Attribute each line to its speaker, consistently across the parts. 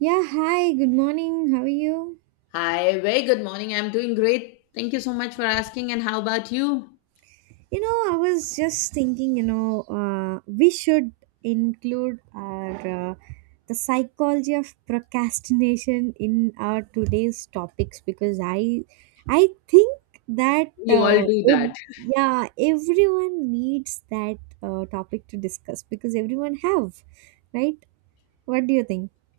Speaker 1: Yeah, hi, good morning. How are you?
Speaker 2: Hi, very good morning. I'm doing great. Thank you so much for asking. And how about you?
Speaker 1: You know, I was just thinking, we should include our the psychology of procrastination in our today's topics because I think that
Speaker 2: We all do
Speaker 1: if,
Speaker 2: that.
Speaker 1: yeah, everyone needs that topic to discuss because everyone have, right? What do you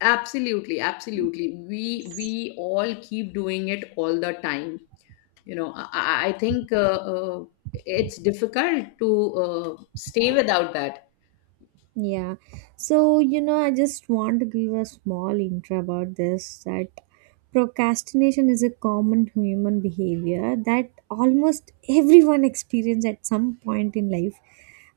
Speaker 2: Absolutely, absolutely. We
Speaker 1: think?
Speaker 2: we all keep doing it all the time. You know, I think it's difficult to stay without that.
Speaker 1: Yeah. So, you know, I just want to give a small intro about this that procrastination is a common human behavior that almost everyone experience at some point in life.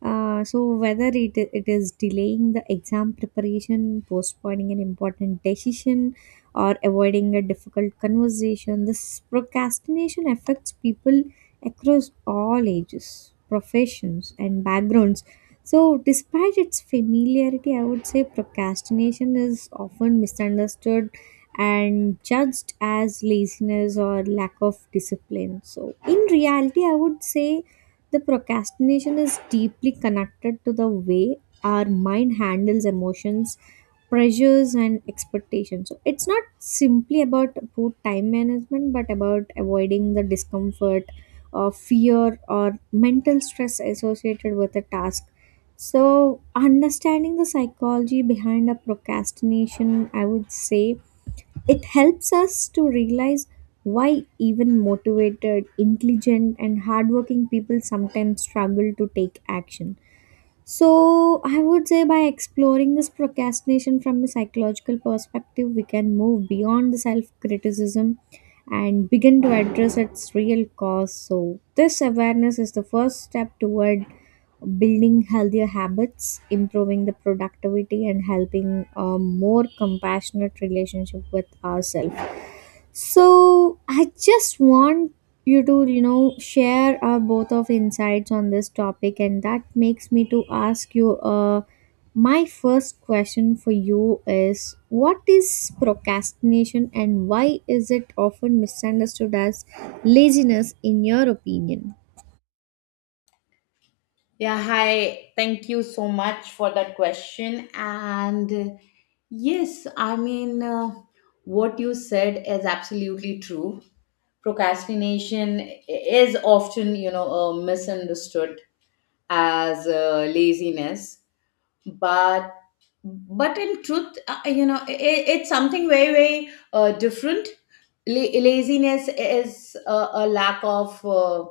Speaker 1: So whether it is delaying the exam preparation, postponing an important decision, or avoiding a difficult conversation. This procrastination affects people across all ages, professions, and backgrounds. So, despite its familiarity, I would say procrastination is often misunderstood and judged as laziness or lack of discipline. So, in reality, I would say the procrastination is deeply connected to the way our mind handles emotions, pressures and expectations. So it's not simply about poor time management, but about avoiding the discomfort or fear or mental stress associated with a task. So understanding the psychology behind a procrastination, I would say it helps us to realize why even motivated, intelligent and hardworking people sometimes struggle to take action. So, I would say by exploring this procrastination from a psychological perspective, we can move beyond the self criticism and begin to address its real cause. So, this awareness is the first step toward building healthier habits, improving the productivity, and helping a more compassionate relationship with ourselves. So I just want you to, you know, share our both of insights on this topic, and that makes me to ask you. My first question for you is: what is procrastination, and why is it often misunderstood as laziness, in your opinion?
Speaker 2: Yeah, hi. Thank you so much for that question. And yes, I mean, what you said is absolutely true. Procrastination is often, misunderstood as laziness, but in truth, you know, it's something very very different. Laziness is a lack of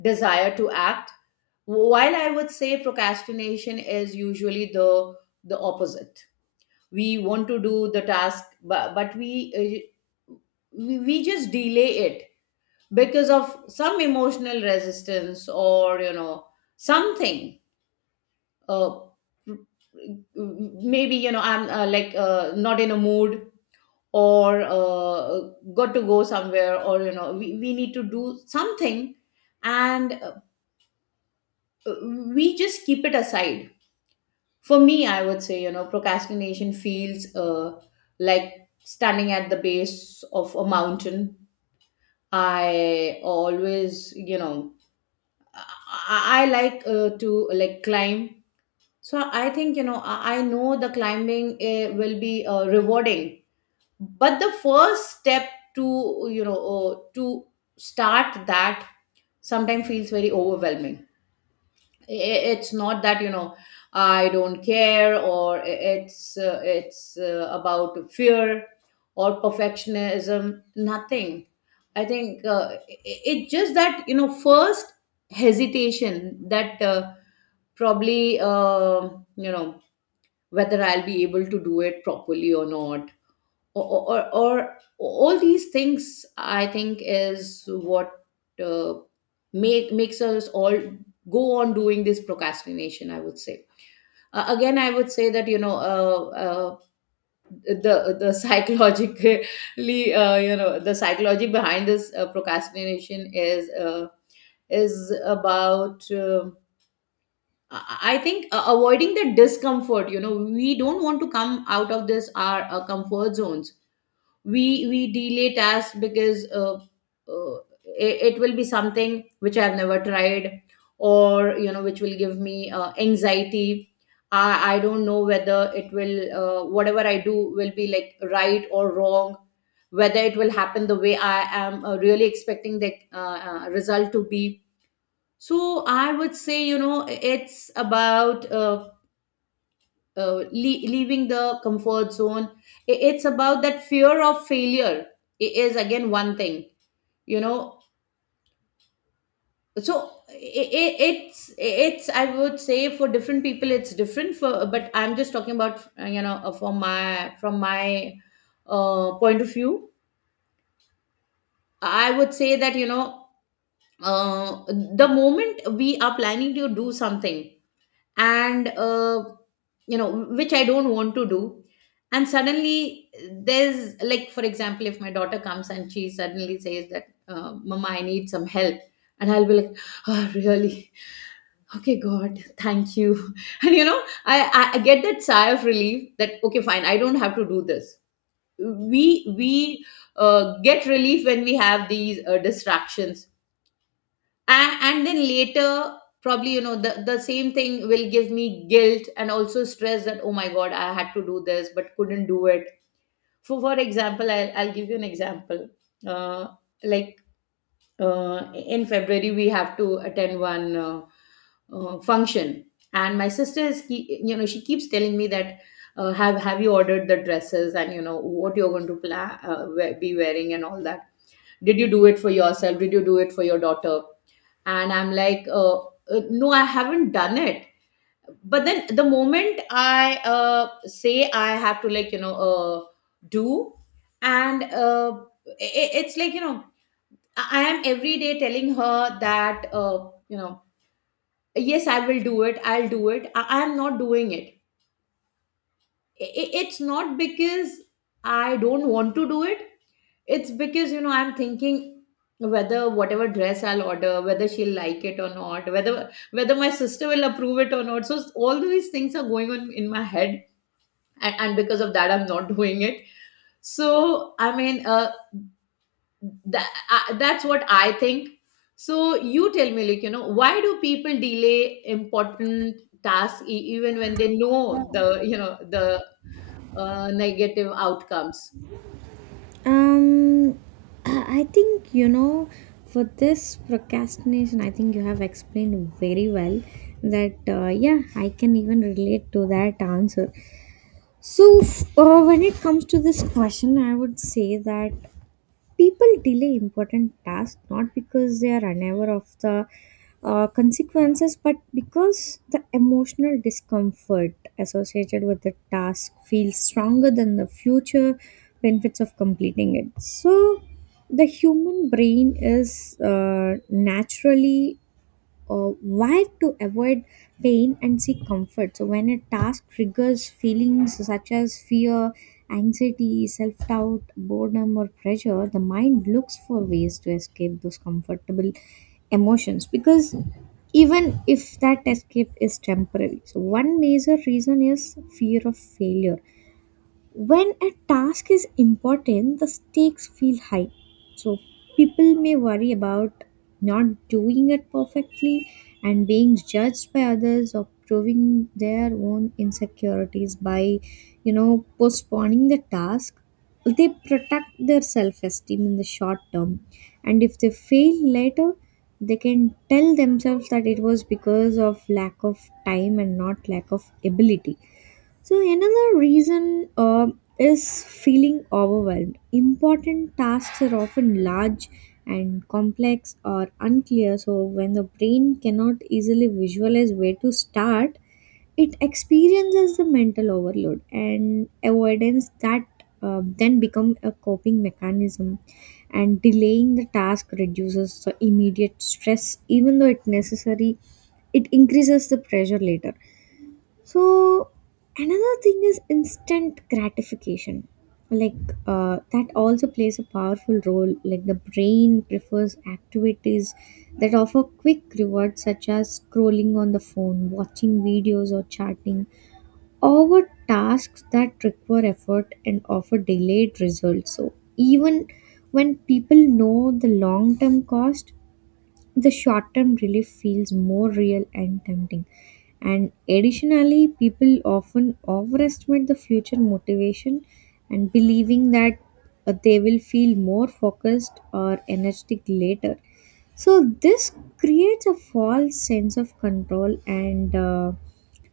Speaker 2: desire to act, while I would say procrastination is usually the opposite. We want to do the task, but, we just delay it because of some emotional resistance or, you know, something. uh, Maybe, you know, I'm like, not in a mood, or got to go somewhere, or, you know, we need to do something, and we just keep it aside. For me, I would say, you know, procrastination feels like standing at the base of a mountain. I always, you know, I like, to like, climb. So I think, you know, I know the climbing will be rewarding, but the first step to, to start that, sometimes feels very overwhelming. It's not that, you know, I don't care, or it's about fear or perfectionism. Nothing. I think it's just that, you know, first hesitation, that probably, you know, whether I'll be able to do it properly or not, or or, or, or all these things, I think, is what uh, makes us all go on doing this procrastination, I would say. Again, I would say that, you know, the psychologically, you know, the psychology behind this procrastination is, about, I think, avoiding the discomfort. You know, we don't want to come out of this our comfort zones. We delay tasks because uh, it will be something which I've never tried, or, you know, which will give me anxiety. I don't know whether it will whatever I do will be like right or wrong, whether it will happen the way I am really expecting the result to be. So I would say, you know, it's about, leaving the comfort zone. It's about that fear of failure. It is again one thing, you know. So i i- it's it's, I would say, for different people it's different, for but I'm just talking about, you know, from my point of view. I would say that, you know, uh, the moment we are planning to do something, and you know, which I don't want to do, and suddenly there's, like, for example, if my daughter comes and she suddenly says that, mama, I need some help, and I'll be like, oh really, okay, god, thank you, and, you know, I get that sigh of relief that okay, fine, I don't have to do this. We get relief when we have these distractions. And then later, probably, you know, the same thing will give me guilt and also stress that, oh my god, I had to do this but couldn't do it. For example, I'll give you an example. uh, like, in february we have to attend one function, and my sister is you know, she keeps telling me that, have you ordered the dresses, and, you know, what you're going to plan, be wearing, and all that. Did you do it for yourself, did you do it for your daughter? And I'm like, no, I haven't done it. But then the moment I say I have to, like, you know, do. And it's like, you know, I am every day telling her that, you know, yes, I will do it, I'll do it, I am not doing it. I- it's not because I don't want to do it. It's because, you know, I'm thinking whether whatever dress I'll order, whether she'll like it or not, whether my sister will approve it or not. So all these things are going on in my head, and because of that I'm not doing it. So I mean, that's what I think. So you tell me, like, you know, why do people delay important tasks, even when they know the, the negative outcomes?
Speaker 1: Um, I think you know, for this procrastination, I think you have explained very well that yeah, I can even relate to that answer. So when it comes to this question, I would say that people delay important tasks not because they are unaware of the consequences, but because the emotional discomfort associated with the task feels stronger than the future benefits of completing it. So the human brain is naturally uh, why to avoid pain and seek comfort. So, when a task triggers feelings such as fear, anxiety, self doubt, boredom, or pressure, the mind looks for ways to escape those comfortable emotions, because even if that escape is temporary. So, one major reason is fear of failure. When a task is important, the stakes feel high, so people may worry about not doing it perfectly and being judged by others, or proving their own insecurities. By, you know, postponing the task, they protect their self-esteem in the short term, and if they fail later, they can tell themselves that it was because of lack of time and not lack of ability. So another reason, is feeling overwhelmed. Important tasks are often large and complex or unclear. So when the brain cannot easily visualize where to start, it experiences the mental overload, and avoidance that then become a coping mechanism. And delaying the task reduces the immediate stress, even though it necessary, it increases the pressure later. So another thing is instant gratification. Like that also plays a powerful role. Like, the brain prefers activities that offer quick rewards, such as scrolling on the phone, watching videos, or chatting, over tasks that require effort and offer delayed results. So even when people know the long term cost, the short term relief feels more real and tempting. And additionally, people often overestimate the future motivation, and believing that they will feel more focused or energetic later. So, this creates a false sense of control and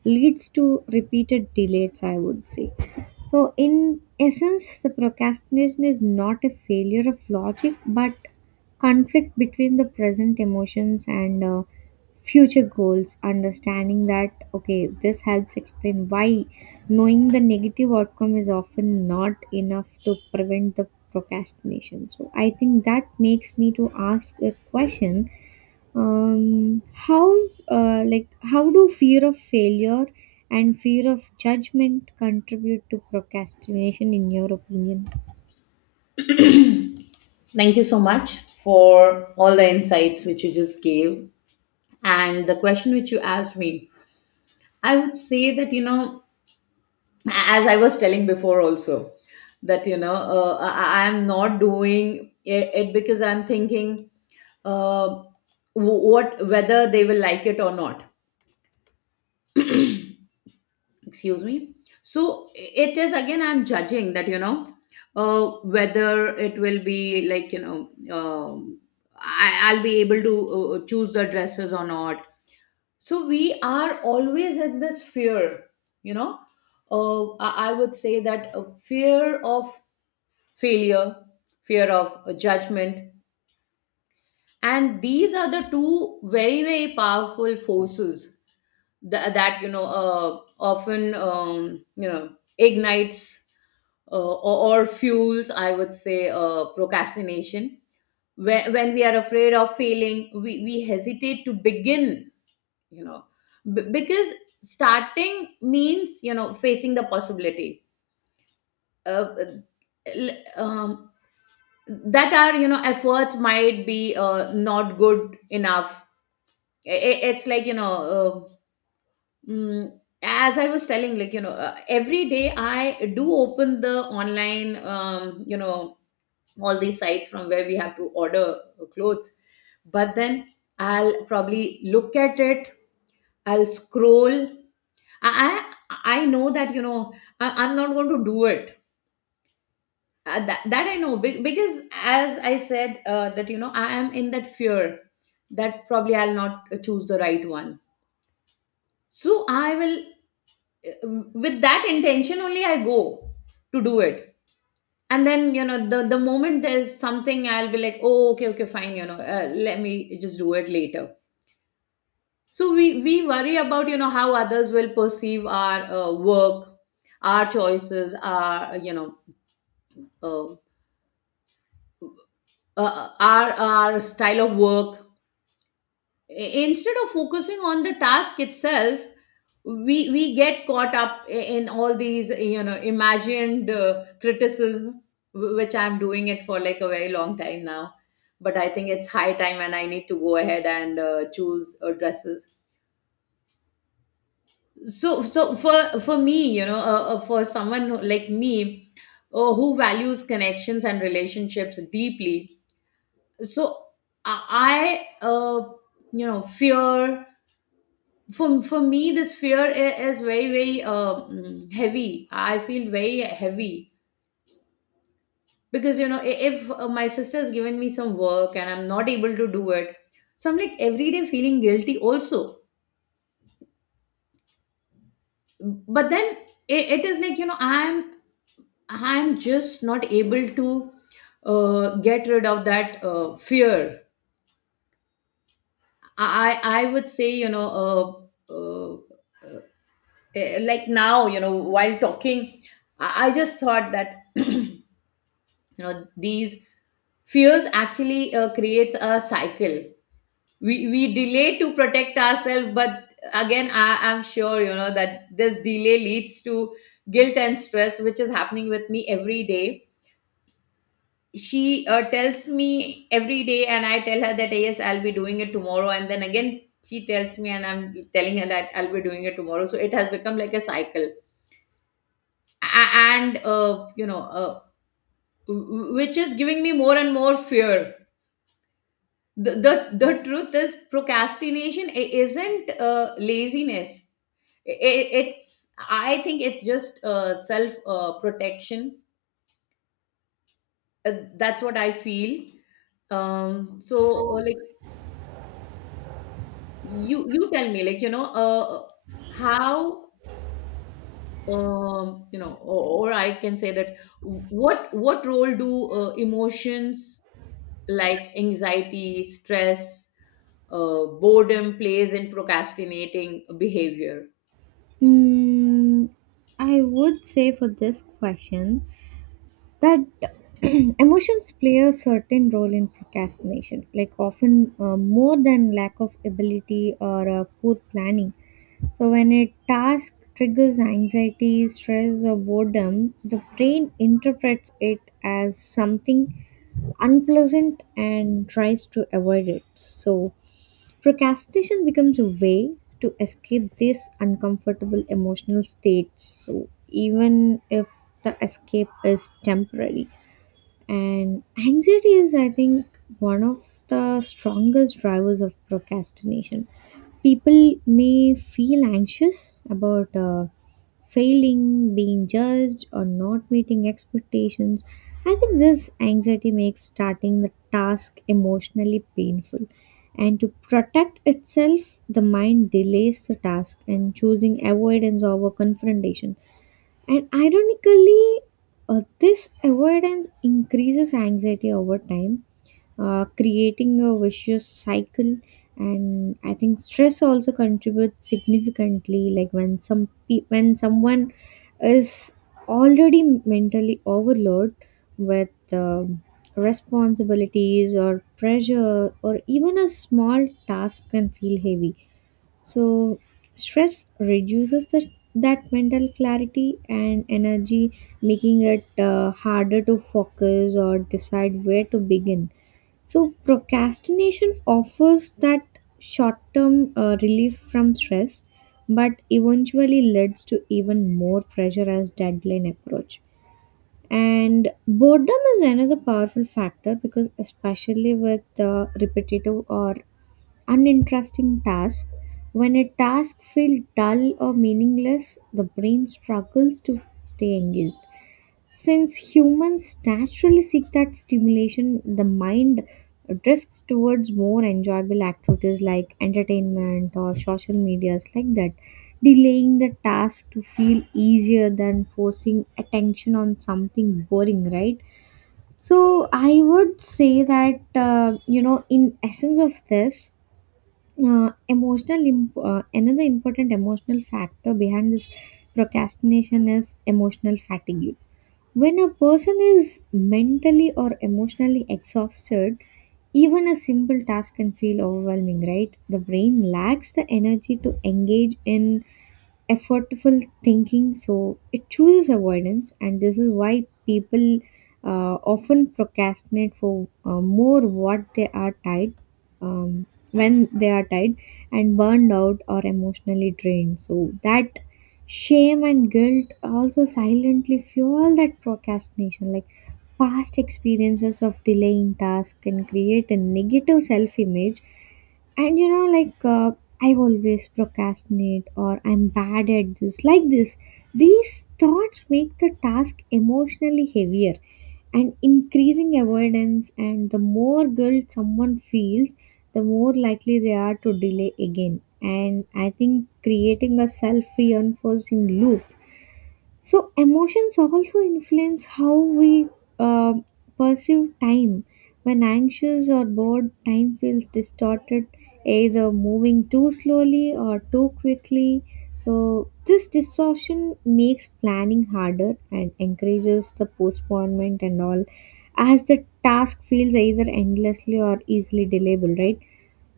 Speaker 1: leads to repeated delays, I would say. So, in essence, the procrastination is not a failure of logic but conflict between the present emotions and future goals. Understanding that, okay, this helps explain why knowing the negative outcome is often not enough to prevent the procrastination. So, I think that makes me to ask a question. Um how uh, like how do fear of failure and fear of judgment contribute to procrastination, in your opinion?
Speaker 2: Thank you so much for all the insights which you just gave, and the question which you asked me. I would say that, you know, as I was telling before also, that, you know, I am not doing it because I'm thinking uh, what, whether they will like it or not. Excuse me. So it is, again, I'm judging that, you know, whether it will be, like, you know, um, I'll be able to choose the dresses or not. So we are always in this fear, you know. I would say that a fear of failure, fear of judgment, and these are the two very very powerful forces that, you know, often, you know, ignites, or fuels, I would say, procrastination. When we are afraid of failing, we hesitate to begin, you know, because starting means, you know, facing the possibility. Uh, l- um, that our, you know, efforts might be not good enough. It's like, you know, uh, mm, as I was telling, like, you know, every day I do open the online, you know, all these sites from where we have to order clothes. But then I'll probably look at it, I'll scroll. i i I know that, you know, I'm not going to do it. That I know, because, as I said, that, you know, I am in that fear that probably I'll not choose the right one. So I will, uh, with that intention only, I go to do it. And then, you know, the moment there's something I'll be like, oh, okay, okay, fine, you know, let me just do it later. So we worry about, you know, how others will perceive our work, our choices, our, you know, uh, our style of work, I- instead of focusing on the task itself. We get caught up in all these, you know, imagined criticism, which I'm doing it for, like, a very long time now. But I think it's high time, and I need to go ahead and choose dresses. So for me, you know, for someone like me, who values connections and relationships deeply. So i I, uh, you know, fear, for me, this fear is very very heavy. I feel very heavy, because, you know, if my sister has given me some work and I'm not able to do it, so I'm like every day feeling guilty also. But then it is like, you know, I'm just not able to get rid of that fear. I would say, you know, uh, like now, you know, while talking, I just thought that you know, these fears actually creates a cycle. We delay to protect ourselves, but, again, I am sure, you know, that this delay leads to guilt and stress, which is happening with me every day. She tells me every day, and I tell her that, yes, I'll be doing it tomorrow, and then again she tells me, and I'm telling her that I'll be doing it tomorrow, so it has become like a cycle. And, you know, which is giving me more and more fear. The truth is, procrastination isn't laziness. It's, I think it's just self protection. That's what I feel. Like, you tell me, like, you know, how you know, or I can say that, what role do emotions like anxiety, stress, boredom, plays in procrastinating behavior?
Speaker 1: Hmm, I would say, for this question, that emotions play a certain role in procrastination, like, often more than lack of ability or poor planning. So, when a task triggers anxiety, stress, or boredom, the brain interprets it as something unpleasant and tries to avoid it. So, procrastination becomes a way to escape these uncomfortable emotional states. So, even if the escape is temporary. And anxiety is, I think, one of the strongest drivers of procrastination. People may feel anxious about failing, being judged, or not meeting expectations. I think this anxiety makes starting the task emotionally painful. And to protect itself, the mind delays the task, and choosing avoidance over confrontation. And ironically, this avoidance increases anxiety over time, creating a vicious cycle. And I think stress also contributes significantly. Like, when someone is already mentally overloaded with responsibilities or pressure, or even a small task can feel heavy. So stress reduces that mental clarity and energy, making it harder to focus or decide where to begin. So procrastination offers that short-term relief from stress, but eventually leads to even more pressure as deadline approach. And boredom is another powerful factor, because especially with repetitive or uninteresting tasks, when a task feels dull or meaningless, the brain struggles to stay engaged. Since humans naturally seek that stimulation, the mind drifts towards more enjoyable activities like entertainment or social medias like that. Delaying the task to feel easier than forcing attention on something boring, right? So I would say that, you know, in essence of this, another important emotional factor behind this procrastination is emotional fatigue. When a person is mentally or emotionally exhausted, even a simple task can feel overwhelming, right? The brain lacks the energy to engage in effortful thinking, so it chooses avoidance. And this is why people often procrastinate for more what they are tied, um, when they are tired and burned out or emotionally drained. So that shame and guilt also silently fuel that procrastination, like past experiences of delaying tasks can create a negative self image. And you know, like, I always procrastinate, or I'm bad at this, like this. These thoughts make the task emotionally heavier and increasing avoidance, and the more guilt someone feels, the more likely they are to delay again. And I think creating a self reinforcing loop. So emotions also influence how we uh, perceive time. When anxious or bored, time feels distorted, either moving too slowly or too quickly. So this distortion makes planning harder and encourages the postponement and all, as the task feels either endlessly or easily delayable, right?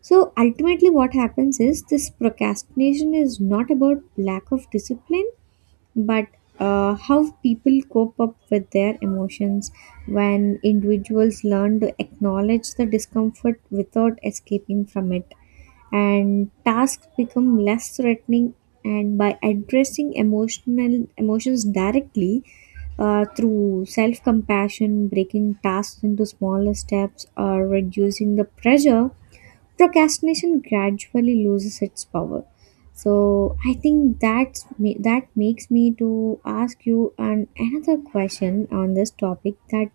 Speaker 1: So ultimately, what happens is this procrastination is not about lack of discipline, but how people cope up with their emotions. When individuals learn to acknowledge the discomfort without escaping from it, and tasks become less threatening, and by addressing emotional emotions directly through self compassion, breaking tasks into smaller steps or reducing the pressure, procrastination gradually loses its power. So I think that makes me to ask you an another question on this topic, that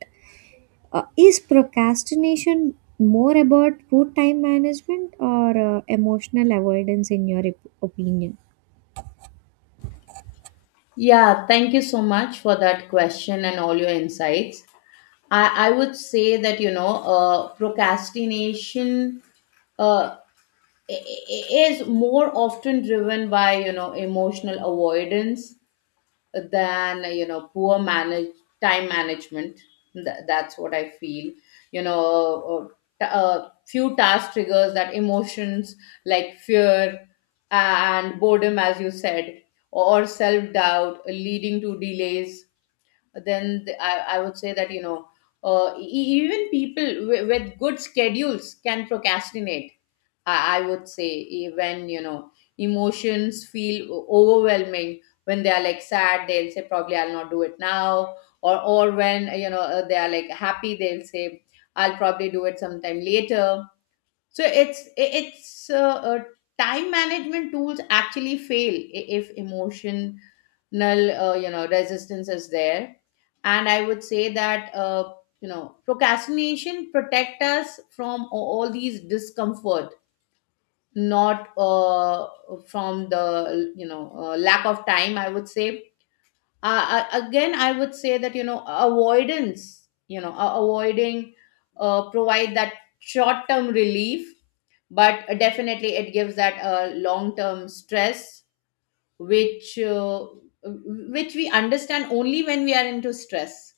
Speaker 1: is procrastination more about poor time management or emotional avoidance, in your opinion?
Speaker 2: Yeah, thank you so much for that question and all your insights. I would say that, you know, procrastination uh, is more often driven by, you know, emotional avoidance than poor manage time management. That's what I feel, you know. Few task triggers that emotions, like fear and boredom as you said, or self doubt leading to delays. Then I would say that, you know, even people with good schedules can procrastinate. I would say when you know emotions feel overwhelming, when they are like sad they'll say probably I'll not do it now, or when you know they are like happy they'll say I'll probably do it sometime later. So it's time management tools actually fail if emotion null you know resistance is there. And I would say that you know procrastination protect us from all these discomfort, not from the, you know, lack of time, I would say. uh, Again, I would say that, you know, avoidance, you know, avoiding provide that short term relief, but definitely it gives that long term stress, which uh, which we understand only when we are into stress.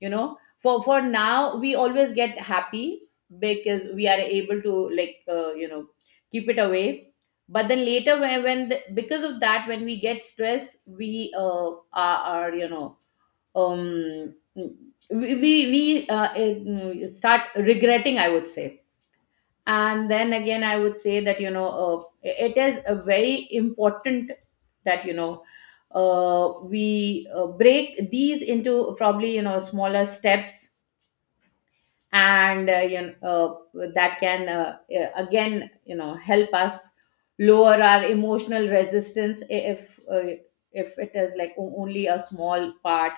Speaker 2: You know, for now we always get happy because we are able to, like, you know, keep it away. But then later when, because of that, when we get stress we are, you know, um start regretting, I would say. And then again I would say that, you know, it is a very important that you know we break these into probably, you know, smaller steps, and you know, that can again, you know, help us lower our emotional resistance. if uh, if it is like only a small part,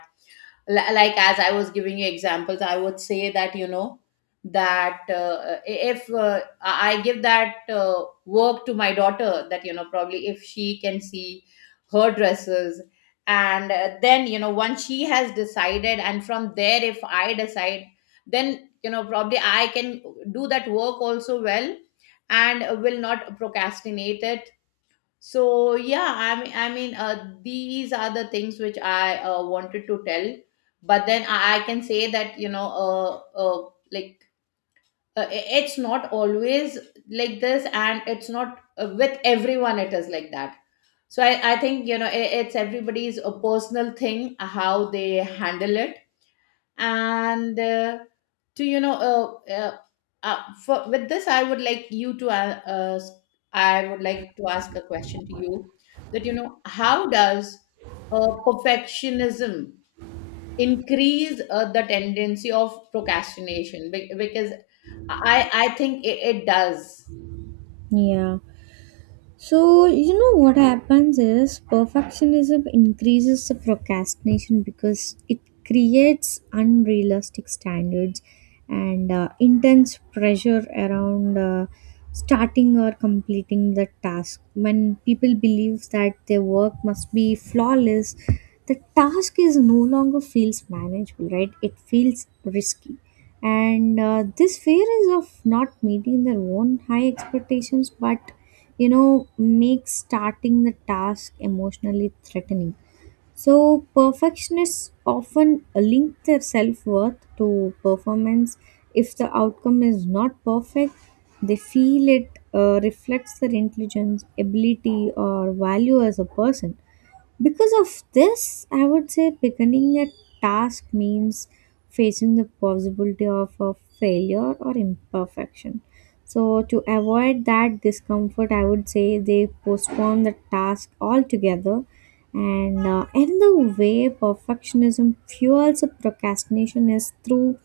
Speaker 2: like as I was giving you examples, I would say that, you know, that if I give that work to my daughter, that you know probably if she can see her dresses, and then you know once she has decided and from there if I decide, then you know probably I can do that work also well and will not procrastinate it. So yeah, I mean, these are the things which I wanted to tell. But then I can say that, you know, uh, uh, like it's not always like this, and it's not with everyone it is like that. So I think, you know, I it's everybody's a personal thing how they handle it. And to you know for, with this I would like to ask a question to you, that you know how does perfectionism increase the tendency of procrastination? Because I think it, it does.
Speaker 1: Yeah. So, you know what happens is perfectionism increases the procrastination, because it creates unrealistic standards and intense pressure around starting or completing the task. When people believe that their work must be flawless, the task is no longer feels manageable, right? It feels risky. And this fear is of not meeting their own high expectations, but you know, makes starting the task emotionally threatening. So, perfectionists often link their self worth to performance. If the outcome is not perfect, they feel it reflects their intelligence, ability, or value as a person. Because of this, I would say beginning a task means facing the possibility of a failure or imperfection. So, to avoid that discomfort, I would say they postpone the task altogether. And another way perfectionism fuels a procrastination is through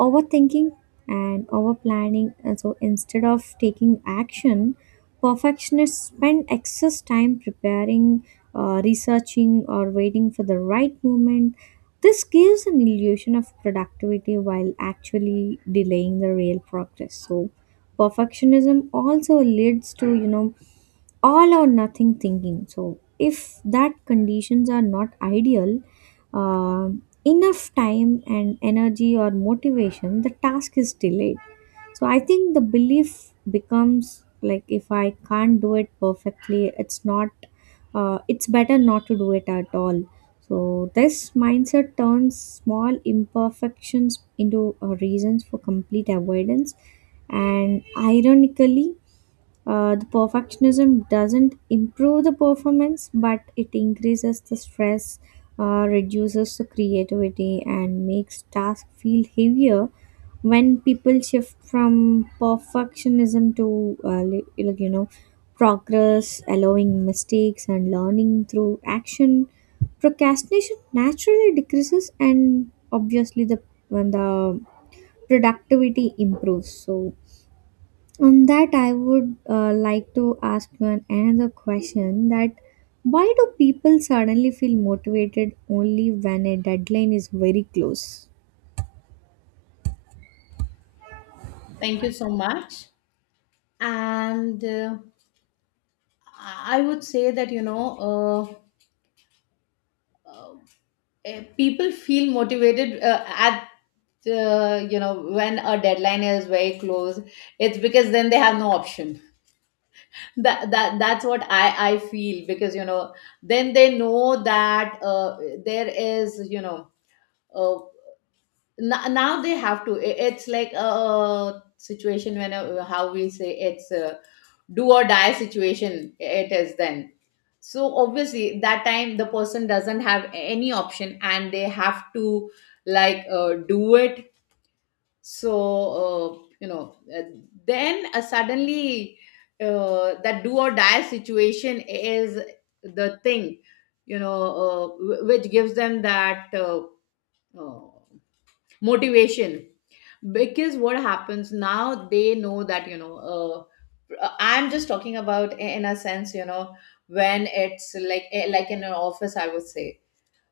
Speaker 1: overthinking and overplanning. And so instead of taking action, perfectionists spend excess time preparing, researching, or waiting for the right moment. This gives an illusion of productivity while actually delaying the real progress. So, perfectionism also leads to, you know, all or nothing thinking. So, if that conditions are not ideal, uh, enough time and energy or motivation, the task is delayed. So, I think the belief becomes like, if I can't do it perfectly, it's better not to do it at all. So, this mindset turns small imperfections into reasons for complete avoidance. And ironically the perfectionism doesn't improve the performance, but it increases the stress, reduces the creativity, and makes tasks feel heavier. When people shift from perfectionism to like you know, progress, allowing mistakes and learning through action, procrastination naturally decreases, and obviously the when the productivity improves. So on that, I would like to ask you another question, that why do people suddenly feel motivated only when a deadline is very close?
Speaker 2: Thank you so much. And I would say that, you know, uh, people feel motivated at you know, when a deadline is very close, it's because then they have no option. That that's what I feel, because you know then they know that there is, you know, uh, now they have to, it's like a situation when, how we say, it's a do or die situation it is then. So obviously that time the person doesn't have any option and they have to, like, do it. So you know then suddenly that do or die situation is the thing, you know, which gives them that uh, motivation. Because what happens, now they know that, you know, I'm just talking about, in a sense, you know, when it's like, like in an office, I would say.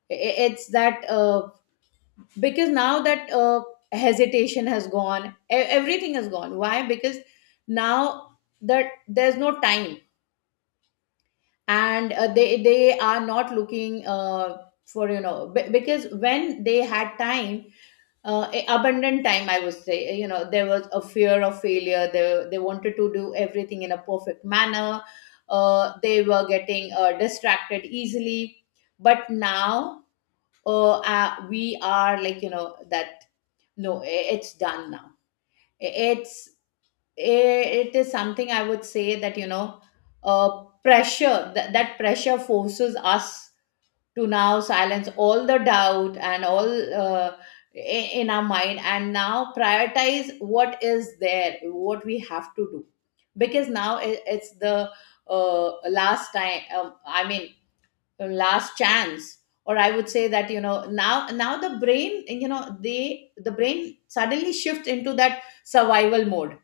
Speaker 2: It's that because now that hesitation has gone, everything has gone. Why? Because now that there's no time, and they are not looking for, you know, because when they had time, abundant time, I would say, you know, there was a fear of failure, they wanted to do everything in a perfect manner. They were getting distracted easily. But now, we are like, you know, that no, it's done now. It's, it is something I would say that, you know, pressure, that pressure forces us to now silence all the doubt and all uh, i- in our mind, and now prioritize what is there, what we have to do, because now it's the uh, last time. I mean, last chance. Or I would say that, you know, now the brain, you know, the brain suddenly shifts into that survival mode,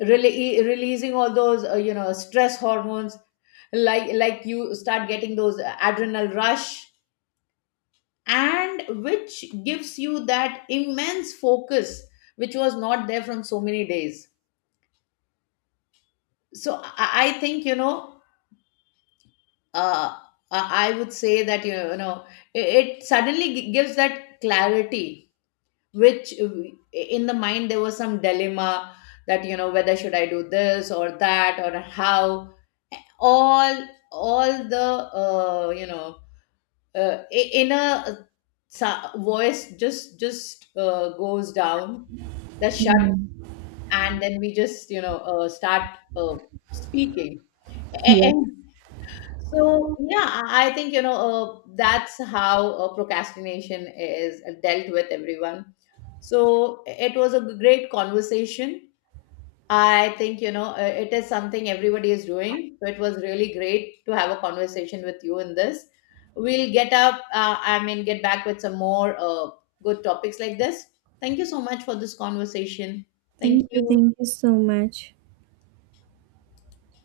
Speaker 2: really releasing all those you know stress hormones, like you start getting those adrenal rush, and which gives you that immense focus which was not there from so many days. So I think, you know, uh, I would say that, you know, it, it suddenly gives that clarity, which in the mind there was some dilemma, that you know whether should I do this or that, or how all the you know inner voice just goes down the shut.
Speaker 1: Mhm.
Speaker 2: And then we just, you know, start speaking.
Speaker 1: Yeah.
Speaker 2: So yeah, I think, you know, that's how procrastination is dealt with everyone. So it was a great conversation. I think, you know, it is something everybody is doing. So it was really great to have a conversation with you in this. We'll get up. I mean, get back with some more good topics like this. Thank you so much for this conversation. Thank
Speaker 1: Thank
Speaker 2: you.
Speaker 1: you so much.